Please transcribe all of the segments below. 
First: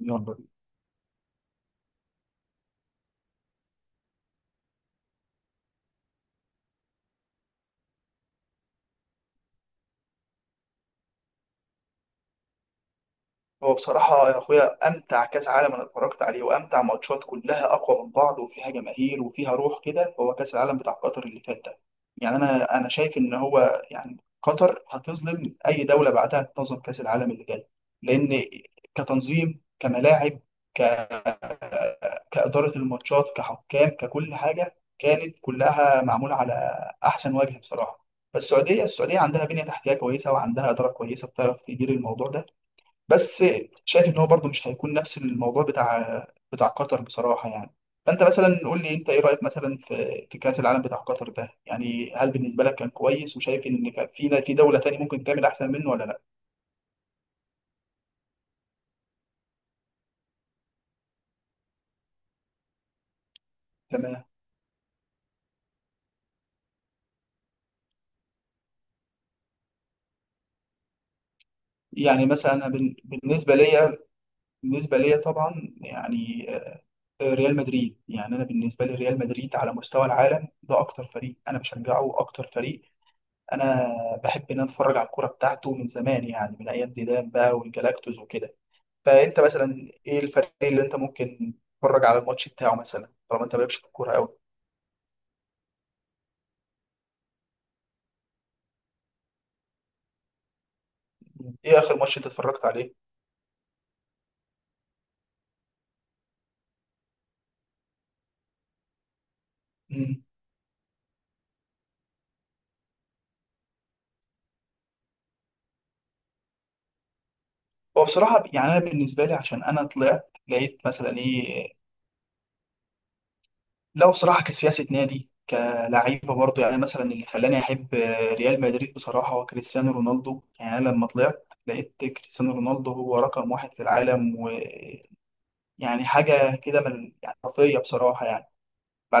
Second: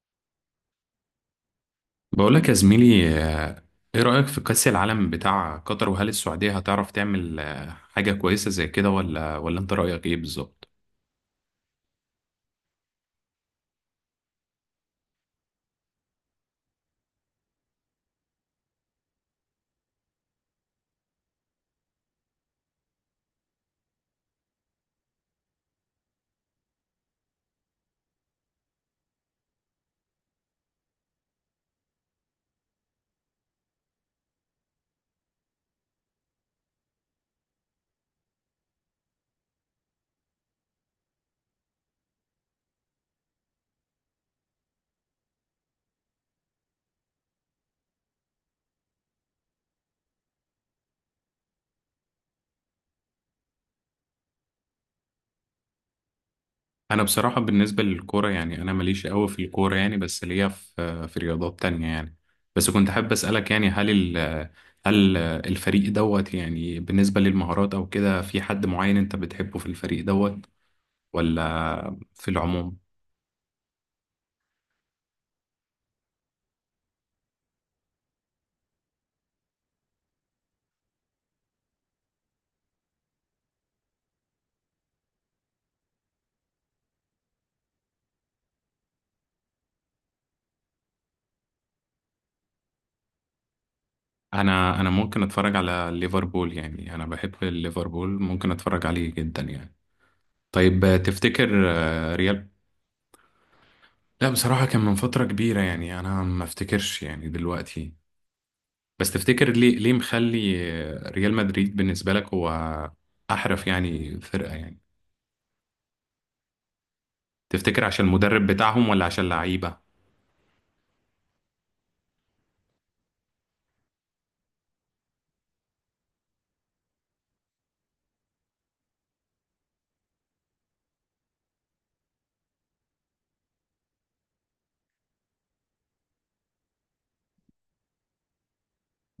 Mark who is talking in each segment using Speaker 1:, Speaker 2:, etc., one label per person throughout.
Speaker 1: يلا بينا.
Speaker 2: بقولك يا زميلي، ايه رأيك في كأس العالم بتاع قطر وهل السعودية هتعرف تعمل حاجة كويسة زي كده ولا انت رأيك ايه بالظبط؟
Speaker 1: هو بصراحة يا أخويا أمتع كأس عالم أنا اتفرجت عليه، وأمتع ماتشات كلها أقوى من بعض وفيها جماهير وفيها روح كده هو كأس العالم بتاع قطر اللي فات ده. يعني أنا شايف إن هو يعني قطر هتظلم أي دولة بعدها تنظم كأس العالم اللي جاي، لأن كتنظيم، كملاعب، ك... كإدارة الماتشات، كحكام، ككل حاجة، كانت كلها معمولة على أحسن وجه بصراحة. فالسعودية، السعودية عندها بنية تحتية كويسة وعندها إدارة كويسة بتعرف تدير الموضوع ده، بس شايف ان هو برضه مش هيكون نفس الموضوع بتاع قطر بصراحه يعني. فانت مثلا قول لي انت ايه رايك مثلا في في كاس العالم بتاع قطر ده، يعني هل بالنسبه لك كان كويس وشايف ان كان في في دوله تانية ممكن تعمل احسن منه ولا لا؟
Speaker 2: انا بصراحة بالنسبة للكورة يعني انا ماليش قوي في الكورة، يعني بس ليا في رياضات تانية يعني. بس كنت حابب أسألك، يعني هل ال
Speaker 1: تمام.
Speaker 2: آه، هل آه، الفريق دوت، يعني بالنسبة للمهارات او كده في حد معين انت بتحبه في الفريق دوت ولا
Speaker 1: يعني
Speaker 2: في
Speaker 1: مثلا أنا
Speaker 2: العموم؟
Speaker 1: بالنسبه ليا، بالنسبه ليا طبعا يعني ريال مدريد. يعني انا بالنسبه لي ريال مدريد على مستوى العالم ده اكتر فريق انا بشجعه واكتر فريق انا بحب ان أنا اتفرج على الكوره بتاعته من زمان، يعني من ايام زيدان بقى والجلاكتوس وكده. فانت مثلا ايه الفريق اللي انت ممكن تتفرج على الماتش بتاعه مثلا، طالما انت مالكش في الكوره قوي؟
Speaker 2: انا ممكن اتفرج على ليفربول، يعني انا بحب ليفربول ممكن اتفرج عليه جدا يعني. طيب تفتكر
Speaker 1: ايه اخر ماتش انت
Speaker 2: ريال...
Speaker 1: اتفرجت عليه؟
Speaker 2: لا بصراحة كان من فترة كبيرة، يعني أنا ما أفتكرش يعني دلوقتي. بس تفتكر ليه
Speaker 1: مم.
Speaker 2: مخلي ريال مدريد بالنسبة لك هو أحرف يعني فرقة يعني، تفتكر
Speaker 1: هو
Speaker 2: عشان
Speaker 1: بصراحه
Speaker 2: المدرب
Speaker 1: يعني انا
Speaker 2: بتاعهم ولا عشان
Speaker 1: بالنسبه لي عشان
Speaker 2: اللعيبة؟
Speaker 1: انا طلعت لقيت مثلا ايه، لو بصراحه كسياسه نادي كلعيبه برضه، يعني مثلا اللي خلاني احب ريال مدريد بصراحه هو كريستيانو رونالدو. يعني أنا لما طلعت لقيت كريستيانو رونالدو هو رقم واحد في العالم، ويعني حاجه كده من يعني خرافيه بصراحه يعني.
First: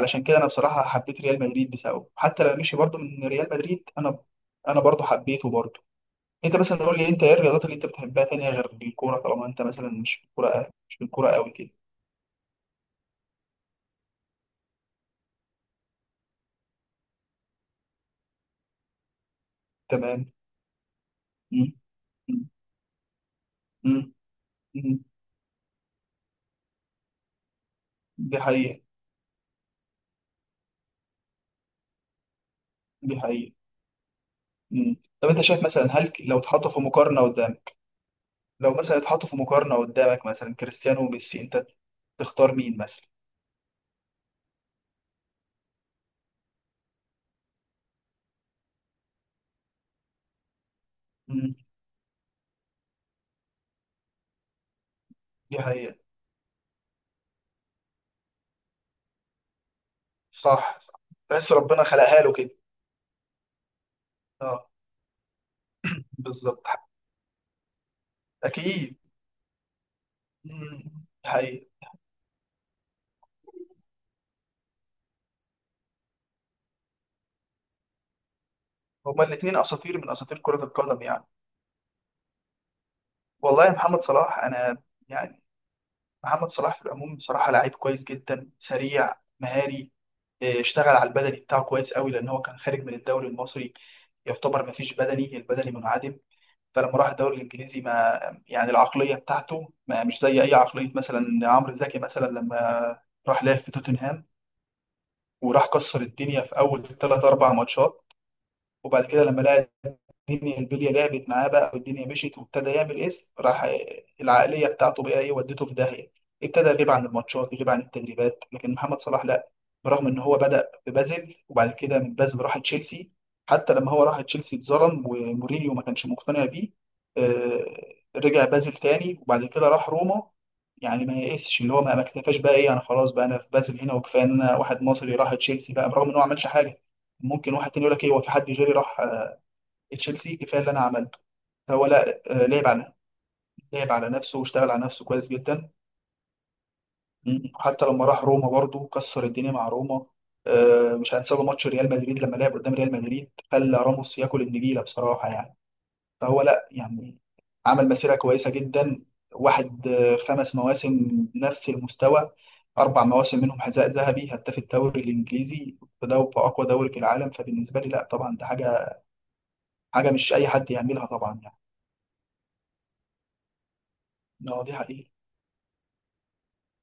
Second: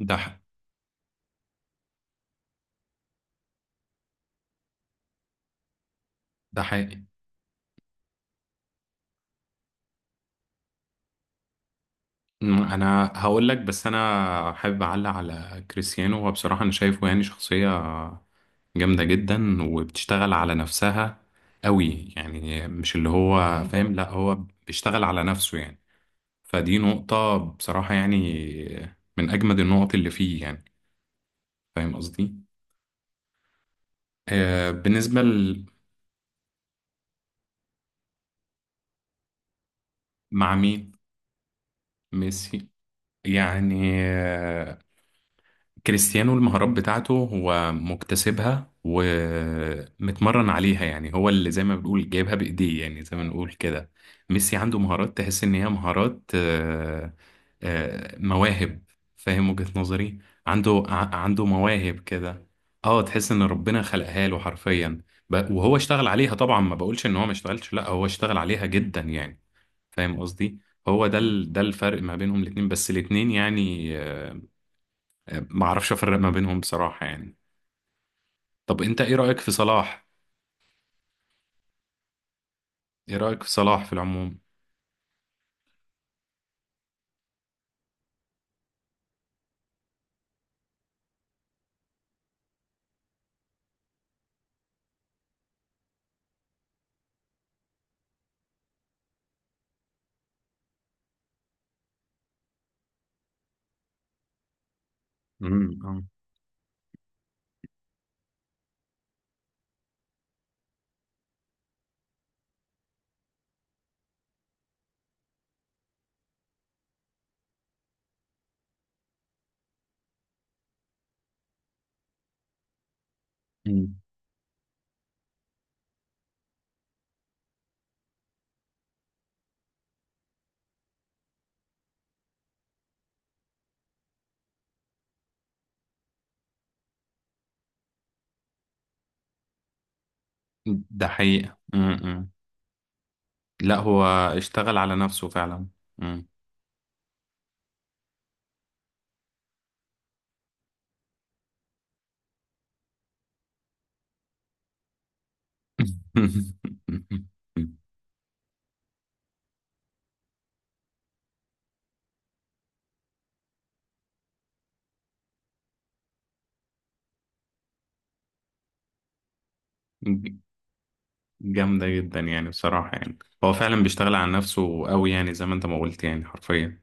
Speaker 2: ده
Speaker 1: كده
Speaker 2: ح-
Speaker 1: انا بصراحه حبيت ريال مدريد بسببه، حتى لما مشي برضه من ريال مدريد انا انا برضه حبيته برضه. انت
Speaker 2: ده
Speaker 1: مثلا قول
Speaker 2: حقيقي.
Speaker 1: لي انت ايه الرياضات اللي انت بتحبها تانية غير الكوره، طالما انت مثلا مش في الكوره قوي كده؟
Speaker 2: أنا هقول لك، بس أنا حابب أعلق على كريستيانو. هو بصراحة أنا شايفه يعني شخصية جامدة جدا
Speaker 1: تمام.
Speaker 2: وبتشتغل على نفسها
Speaker 1: مم.
Speaker 2: قوي،
Speaker 1: مم.
Speaker 2: يعني مش اللي هو فاهم، لا
Speaker 1: مم.
Speaker 2: هو
Speaker 1: مم.
Speaker 2: بيشتغل على نفسه يعني. فدي نقطة بصراحة يعني،
Speaker 1: دي حقيقه.
Speaker 2: من أجمد النقط اللي فيه يعني، فاهم قصدي؟
Speaker 1: دي حقيقه.
Speaker 2: آه
Speaker 1: مم.
Speaker 2: بالنسبة
Speaker 1: طب انت شايف
Speaker 2: ل-
Speaker 1: مثلا هل لو اتحطوا في مقارنه قدامك، لو مثلا اتحطوا في مقارنه قدامك
Speaker 2: مع
Speaker 1: مثلا
Speaker 2: مين؟
Speaker 1: كريستيانو وميسي، انت تختار
Speaker 2: ميسي.
Speaker 1: مين مثلا؟
Speaker 2: يعني كريستيانو المهارات بتاعته هو مكتسبها ومتمرن عليها، يعني هو اللي
Speaker 1: مم.
Speaker 2: زي ما بنقول جايبها بإيديه، يعني زي ما نقول كده. ميسي عنده مهارات تحس إن
Speaker 1: دي
Speaker 2: هي
Speaker 1: حقيقه.
Speaker 2: مهارات، مواهب. فاهم وجهة نظري؟
Speaker 1: صح
Speaker 2: عنده
Speaker 1: صح.
Speaker 2: ع- عنده
Speaker 1: بس ربنا
Speaker 2: مواهب
Speaker 1: خلقها له
Speaker 2: كده.
Speaker 1: كده.
Speaker 2: اه، تحس إن ربنا خلقها له
Speaker 1: اه.
Speaker 2: حرفيا، وهو اشتغل عليها طبعا.
Speaker 1: بالظبط.
Speaker 2: ما بقولش إن هو ما اشتغلش، لا هو اشتغل عليها
Speaker 1: اكيد.
Speaker 2: جدا يعني. فاهم قصدي؟
Speaker 1: مم.
Speaker 2: هو ده ده
Speaker 1: حقيقي.
Speaker 2: الفرق ما بينهم الاتنين، بس الاتنين يعني ما اعرفش افرق ما بينهم بصراحة يعني. طب انت ايه
Speaker 1: هما
Speaker 2: رأيك في
Speaker 1: الاثنين اساطير
Speaker 2: صلاح؟
Speaker 1: من اساطير كرة القدم يعني.
Speaker 2: ايه رأيك في
Speaker 1: والله يا
Speaker 2: صلاح في
Speaker 1: محمد
Speaker 2: العموم؟
Speaker 1: صلاح، انا يعني محمد صلاح في العموم بصراحة لعيب كويس جدا، سريع، مهاري، اشتغل على البدني بتاعه كويس قوي، لان هو كان خارج من الدوري المصري يعتبر ما فيش بدني، البدني منعدم. فلما راح الدوري الانجليزي ما يعني العقلية بتاعته ما مش زي اي عقلية. مثلا عمرو زكي مثلا لما راح لعب في توتنهام وراح
Speaker 2: امم،
Speaker 1: كسر
Speaker 2: آه.
Speaker 1: الدنيا في اول ثلاث اربع ماتشات، وبعد كده لما لعب الدنيا البليه لعبت معاه بقى، والدنيا مشيت وابتدى يعمل اسم، راح العقليه بتاعته بقى ايه ودته في داهيه، ابتدى يغيب عن الماتشات، يغيب عن التدريبات. لكن محمد صلاح لا، برغم ان هو بدأ في بازل وبعد كده من بازل راح تشيلسي، حتى لما
Speaker 2: أمم.
Speaker 1: هو راح تشيلسي اتظلم ومورينيو ما كانش مقتنع بيه، آه، رجع بازل تاني وبعد كده راح روما، يعني ما يئسش اللي هو ما اكتفاش بقى ايه انا خلاص بقى انا في بازل هنا وكفايه ان انا واحد مصري راح تشيلسي، بقى برغم ان هو ما عملش حاجه ممكن واحد تاني يقول لك ايه هو في حد غيري راح تشيلسي؟ كفايه اللي انا
Speaker 2: ده
Speaker 1: عملته.
Speaker 2: حقيقة،
Speaker 1: هو لا
Speaker 2: امم.
Speaker 1: لعب على
Speaker 2: لا
Speaker 1: لعب
Speaker 2: هو
Speaker 1: على نفسه، واشتغل
Speaker 2: اشتغل
Speaker 1: على
Speaker 2: على
Speaker 1: نفسه
Speaker 2: نفسه
Speaker 1: كويس
Speaker 2: فعلا.
Speaker 1: جدا.
Speaker 2: امم.
Speaker 1: مم. حتى لما راح روما برضه كسر الدنيا مع روما. مش هنساله ماتش ريال مدريد لما لعب قدام ريال مدريد، خلى راموس ياكل النجيله بصراحه يعني. فهو لا يعني عمل مسيره كويسه جدا، واحد خمس مواسم نفس المستوى، اربع مواسم منهم حذاء ذهبي هداف الدوري الانجليزي في في اقوى دوري في العالم. فبالنسبه لي لا طبعا ده حاجه، حاجه مش اي حد يعملها طبعا يعني.
Speaker 2: جامدة جدا يعني، بصراحة يعني هو فعلا بيشتغل على
Speaker 1: اه دي
Speaker 2: نفسه قوي،
Speaker 1: حقيقه.
Speaker 2: يعني زي ما انت ما قلت يعني حرفيا.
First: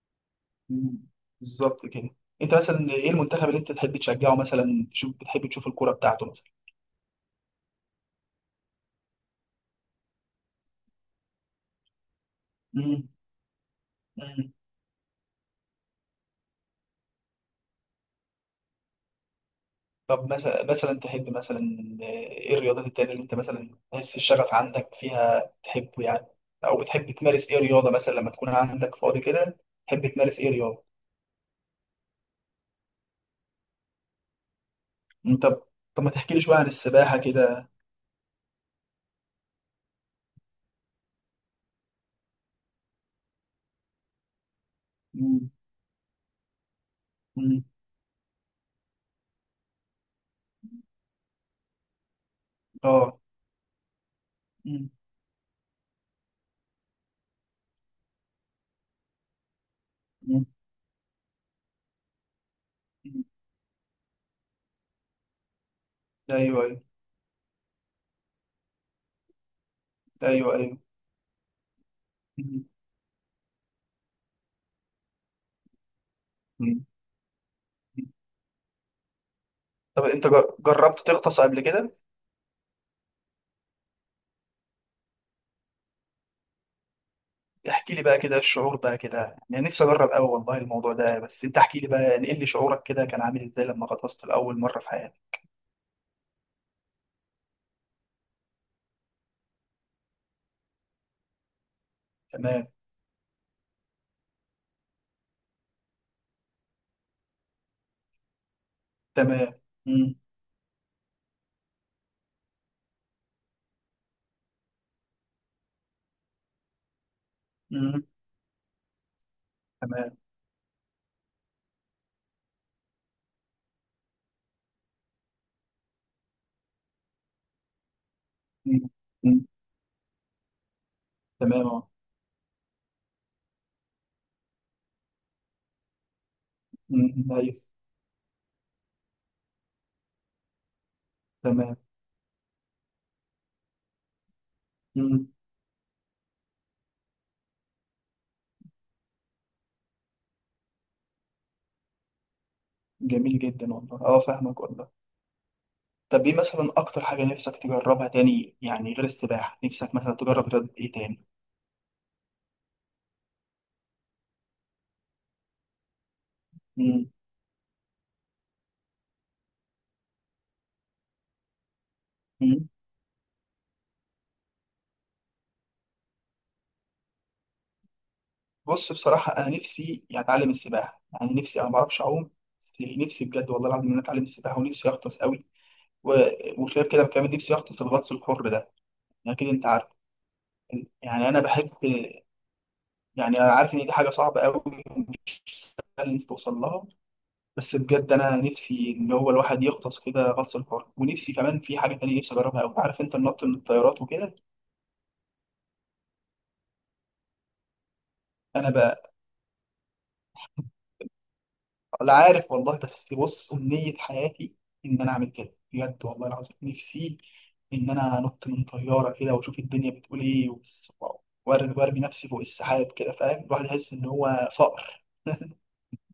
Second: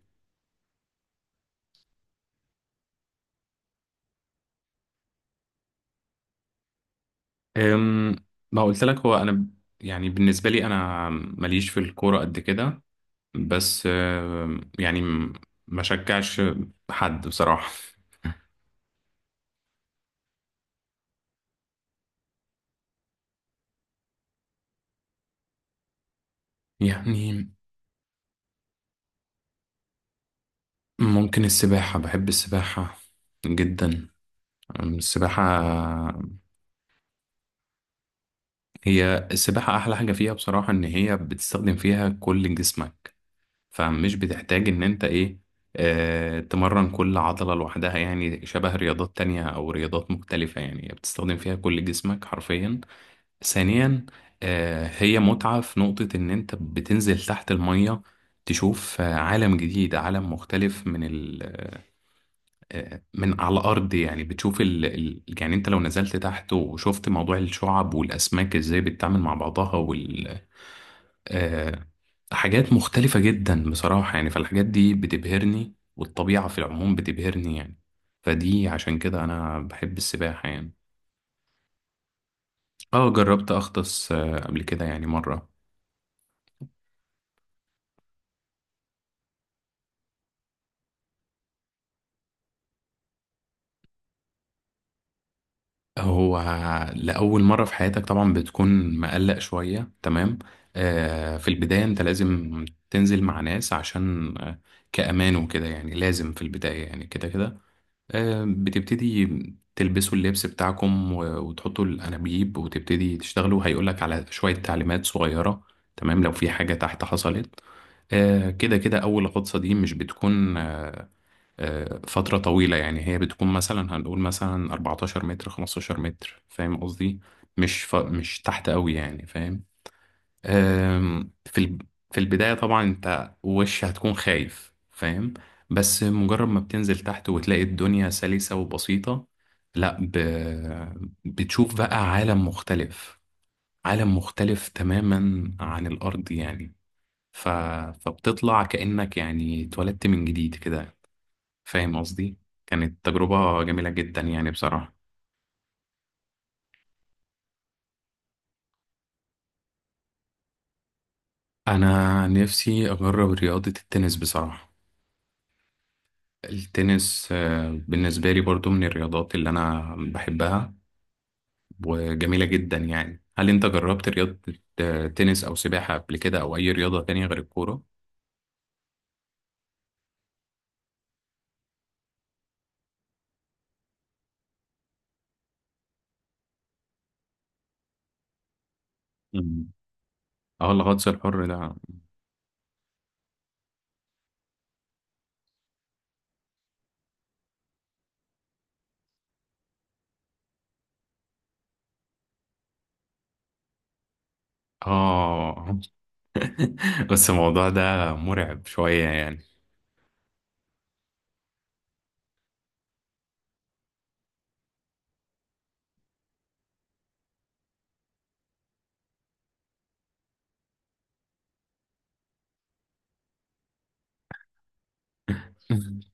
Speaker 1: مم. بالظبط كده. انت مثلا ايه المنتخب اللي انت تحب تشجعه مثلا، تشوف، بتحب تشوف الكوره بتاعته مثلا؟
Speaker 2: أم، ما قلت لك. يعني بالنسبة لي انا ماليش في الكورة قد كده.
Speaker 1: مم.
Speaker 2: بس
Speaker 1: مم.
Speaker 2: يعني ما شجعش حد بصراحة
Speaker 1: طب مثلا تحب، مثلا ايه الرياضات التانية اللي انت مثلا تحس الشغف عندك فيها تحبه يعني؟ او بتحب
Speaker 2: يعني.
Speaker 1: تمارس ايه رياضه مثلا لما تكون عندك فاضي كده، تحب تمارس ايه رياضه؟
Speaker 2: ممكن السباحة، بحب السباحة جدا.
Speaker 1: مم.
Speaker 2: السباحة.
Speaker 1: طب ما تحكي لي شويه عن السباحه كده.
Speaker 2: هي السباحة أحلى حاجة فيها بصراحة، إن هي بتستخدم فيها كل جسمك، فمش بتحتاج إن أنت إيه
Speaker 1: مم.
Speaker 2: آه تمرن كل عضلة
Speaker 1: مم.
Speaker 2: لوحدها يعني، شبه رياضات تانية أو رياضات مختلفة، يعني بتستخدم فيها كل جسمك حرفيا.
Speaker 1: اه.
Speaker 2: ثانيا،
Speaker 1: مم.
Speaker 2: هي متعة في نقطة إن أنت بتنزل تحت المية، تشوف عالم جديد، عالم
Speaker 1: مم.
Speaker 2: مختلف من ال آه،
Speaker 1: مم.
Speaker 2: من على الأرض يعني. بتشوف يعني أنت لو نزلت
Speaker 1: ايوه
Speaker 2: تحت
Speaker 1: ايوه.
Speaker 2: وشفت موضوع الشعب والأسماك إزاي بتتعامل مع بعضها، وال
Speaker 1: ايوه ايوه.
Speaker 2: آه،
Speaker 1: مم.
Speaker 2: حاجات مختلفة جدا بصراحة يعني. فالحاجات دي بتبهرني، والطبيعة في
Speaker 1: مم.
Speaker 2: العموم بتبهرني يعني. فدي عشان كده أنا بحب
Speaker 1: طب انت
Speaker 2: السباحة
Speaker 1: جر-
Speaker 2: يعني.
Speaker 1: جربت تغطس قبل كده؟
Speaker 2: اه جربت أغطس قبل كده، يعني مرة.
Speaker 1: احكي لي بقى كده الشعور بقى كده، يعني نفسي اجرب قوي والله الموضوع ده، بس انت احكي لي بقى، نقل لي شعورك كده كان عامل ازاي لما غطست لاول مره في حياتك؟
Speaker 2: هو لأول مرة في حياتك طبعا بتكون مقلق شوية، تمام. آه، في البداية انت لازم
Speaker 1: تمام.
Speaker 2: تنزل مع ناس عشان آه، كأمان وكده، يعني لازم في البداية يعني كده كده. آه بتبتدي
Speaker 1: تمام. امم.
Speaker 2: تلبسوا اللبس بتاعكم وتحطوا الأنابيب وتبتدي تشتغلوا، هيقولك على شوية تعليمات صغيرة تمام لو في حاجة تحت حصلت.
Speaker 1: امم.
Speaker 2: آه كده كده، أول غطسة دي مش
Speaker 1: تمام.
Speaker 2: بتكون فترة طويلة، يعني هي بتكون مثلا، هنقول مثلا 14 متر 15 متر، فاهم قصدي؟ مش تحت
Speaker 1: امم.
Speaker 2: قوي يعني،
Speaker 1: أمم.
Speaker 2: فاهم. آم، في
Speaker 1: تمام.
Speaker 2: ال...
Speaker 1: اه.
Speaker 2: في البداية طبعا انت وش هتكون خايف، فاهم. بس مجرد ما بتنزل
Speaker 1: أمم.
Speaker 2: تحت وتلاقي
Speaker 1: نايس.
Speaker 2: الدنيا سلسة وبسيطة، لا ب... بتشوف
Speaker 1: تمام.
Speaker 2: بقى عالم مختلف، عالم مختلف
Speaker 1: امم.
Speaker 2: تماما عن الأرض يعني. ف... فبتطلع كأنك يعني اتولدت من جديد كده، فاهم قصدي. كانت
Speaker 1: جميل
Speaker 2: تجربة
Speaker 1: جدا
Speaker 2: جميلة
Speaker 1: والله، اه
Speaker 2: جدا يعني
Speaker 1: فاهمك والله.
Speaker 2: بصراحة.
Speaker 1: طب ايه مثلا اكتر حاجه نفسك تجربها تاني، يعني غير السباحه، نفسك مثلا تجرب رياضه ايه تاني؟
Speaker 2: أنا نفسي أجرب رياضة التنس بصراحة. التنس بالنسبة لي برضو من الرياضات اللي أنا بحبها، وجميلة
Speaker 1: امم.
Speaker 2: جدا يعني. هل أنت جربت رياضة التنس أو سباحة قبل كده، أو أي رياضة تانية غير الكورة؟
Speaker 1: بص بصراحة، أنا نفسي يعني أتعلم السباحة. يعني نفسي، أنا ما بعرفش أعوم، بس نفسي بجد والله العظيم إن أنا أتعلم السباحة، ونفسي أغطس قوي، و- وغير كده كمان نفسي أغطس الغطس الحر ده، يعني أكيد أنت
Speaker 2: مم.
Speaker 1: عارف.
Speaker 2: اه، الغطس
Speaker 1: يعني أنا
Speaker 2: الحر
Speaker 1: بحب،
Speaker 2: ده.
Speaker 1: يعني أنا عارف إن دي حاجة صعبة قوي ومش سهل إنك توصل لها، بس بجد أنا نفسي إن هو الواحد يغطس كده غطس الحر. ونفسي كمان في حاجة تانية نفسي أجربها قوي، عارف أنت، النط من الطيارات وكده.
Speaker 2: اه. بس الموضوع ده مرعب
Speaker 1: أنا
Speaker 2: شوية يعني.
Speaker 1: ولا عارف والله، بس بص أمنية حياتي إن أنا أعمل كده، بجد والله العظيم نفسي إن أنا أنط من طيارة كده وأشوف الدنيا بتقول إيه، وأرمي، وأرمي نفسي فوق السحاب كده، فاهم، الواحد يحس إن هو صقر.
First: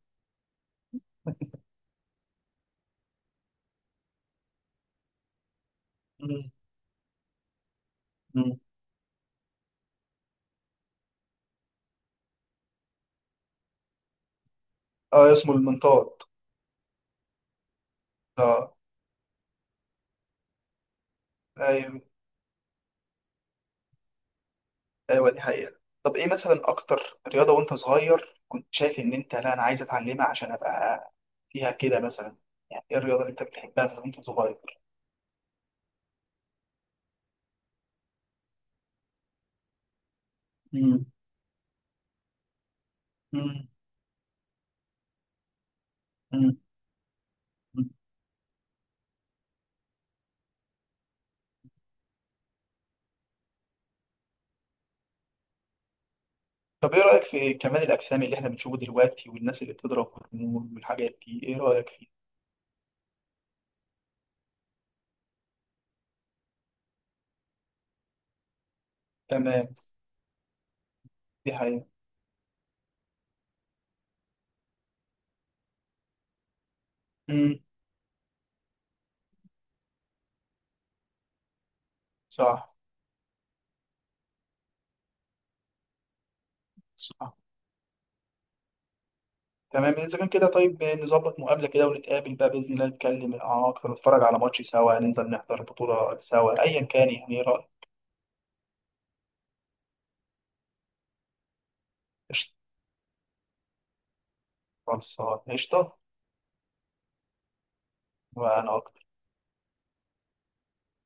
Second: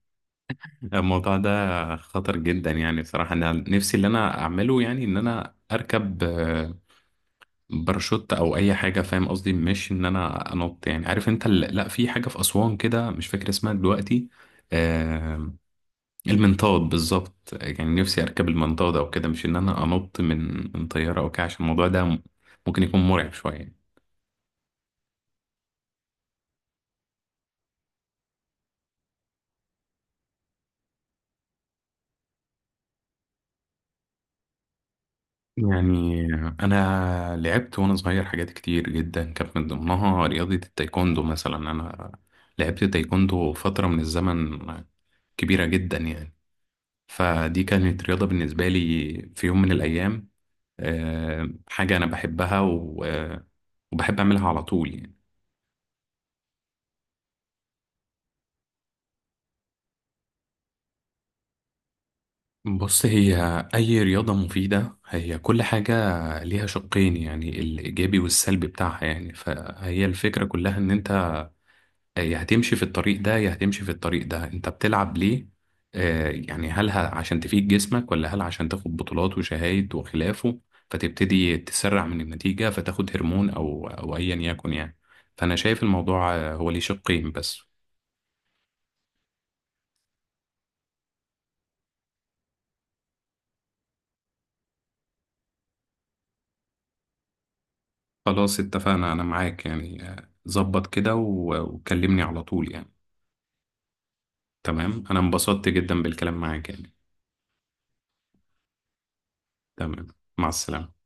Speaker 2: الموضوع ده خطر جدا يعني، بصراحة أنا نفسي اللي أنا أعمله يعني، إن أنا أركب
Speaker 1: مم.
Speaker 2: باراشوت أو
Speaker 1: مم.
Speaker 2: أي حاجة، فاهم قصدي؟ مش إن أنا أنط، يعني عارف أنت لا في حاجة في أسوان كده، مش فاكر اسمها دلوقتي،
Speaker 1: أه
Speaker 2: آه،
Speaker 1: اسمه المنطاد.
Speaker 2: المنطاد بالظبط. يعني نفسي أركب
Speaker 1: أه.
Speaker 2: المنطاد أو كده، مش إن أنا أنط من طيارة أو كده، عشان الموضوع
Speaker 1: أيوه.
Speaker 2: ده ممكن يكون مرعب شوية
Speaker 1: أيوه دي حقيقة. طب إيه مثلا أكتر رياضة وأنت صغير كنت شايف إن أنت لا أنا عايز أتعلمها عشان أبقى فيها كده مثلا، يعني إيه الرياضة اللي أنت بتحبها مثلا وأنت صغير؟
Speaker 2: يعني. انا لعبت وانا صغير حاجات كتير جدا، كانت من ضمنها رياضة
Speaker 1: مم.
Speaker 2: التايكوندو مثلا. انا لعبت تايكوندو
Speaker 1: مم.
Speaker 2: فترة من الزمن كبيرة جدا يعني، فدي
Speaker 1: مم.
Speaker 2: كانت رياضة بالنسبة لي في يوم من الايام، حاجة انا بحبها، وبحب اعملها على طول يعني.
Speaker 1: طب ايه رأيك في كمال الأجسام اللي احنا بنشوفه دلوقتي والناس اللي بتضرب هرمون والحاجات دي، ايه رأيك فيه؟
Speaker 2: بص، هي اي رياضة مفيدة، هي كل حاجة ليها شقين، يعني الايجابي والسلبي بتاعها، يعني
Speaker 1: تمام.
Speaker 2: فهي الفكرة كلها ان انت
Speaker 1: دي حقيقة.
Speaker 2: يا هتمشي في الطريق ده يا هتمشي في الطريق ده. انت بتلعب ليه؟ يعني هل عشان
Speaker 1: امم.
Speaker 2: تفيد جسمك ولا هل عشان تاخد بطولات وشهايد وخلافه، فتبتدي تسرع من النتيجة
Speaker 1: صح.
Speaker 2: فتاخد هرمون او ايا يكن يعني. فانا شايف الموضوع هو ليه شقين
Speaker 1: صح.
Speaker 2: بس.
Speaker 1: تمام، اذا كان كده طيب نظبط مقابلة كده ونتقابل بقى بإذن الله، نتكلم اعمق ونتفرج على ماتش سوا، ننزل نحضر بطولة سوا، ايا كان يعني، ايه رأيك؟
Speaker 2: خلاص اتفقنا، انا معاك يعني، ظبط كده وكلمني على
Speaker 1: قشطة.
Speaker 2: طول يعني. تمام، انا
Speaker 1: خلصان
Speaker 2: انبسطت
Speaker 1: قشطة.
Speaker 2: جدا بالكلام معاك يعني.
Speaker 1: وانا اكتر.
Speaker 2: تمام، مع السلامة.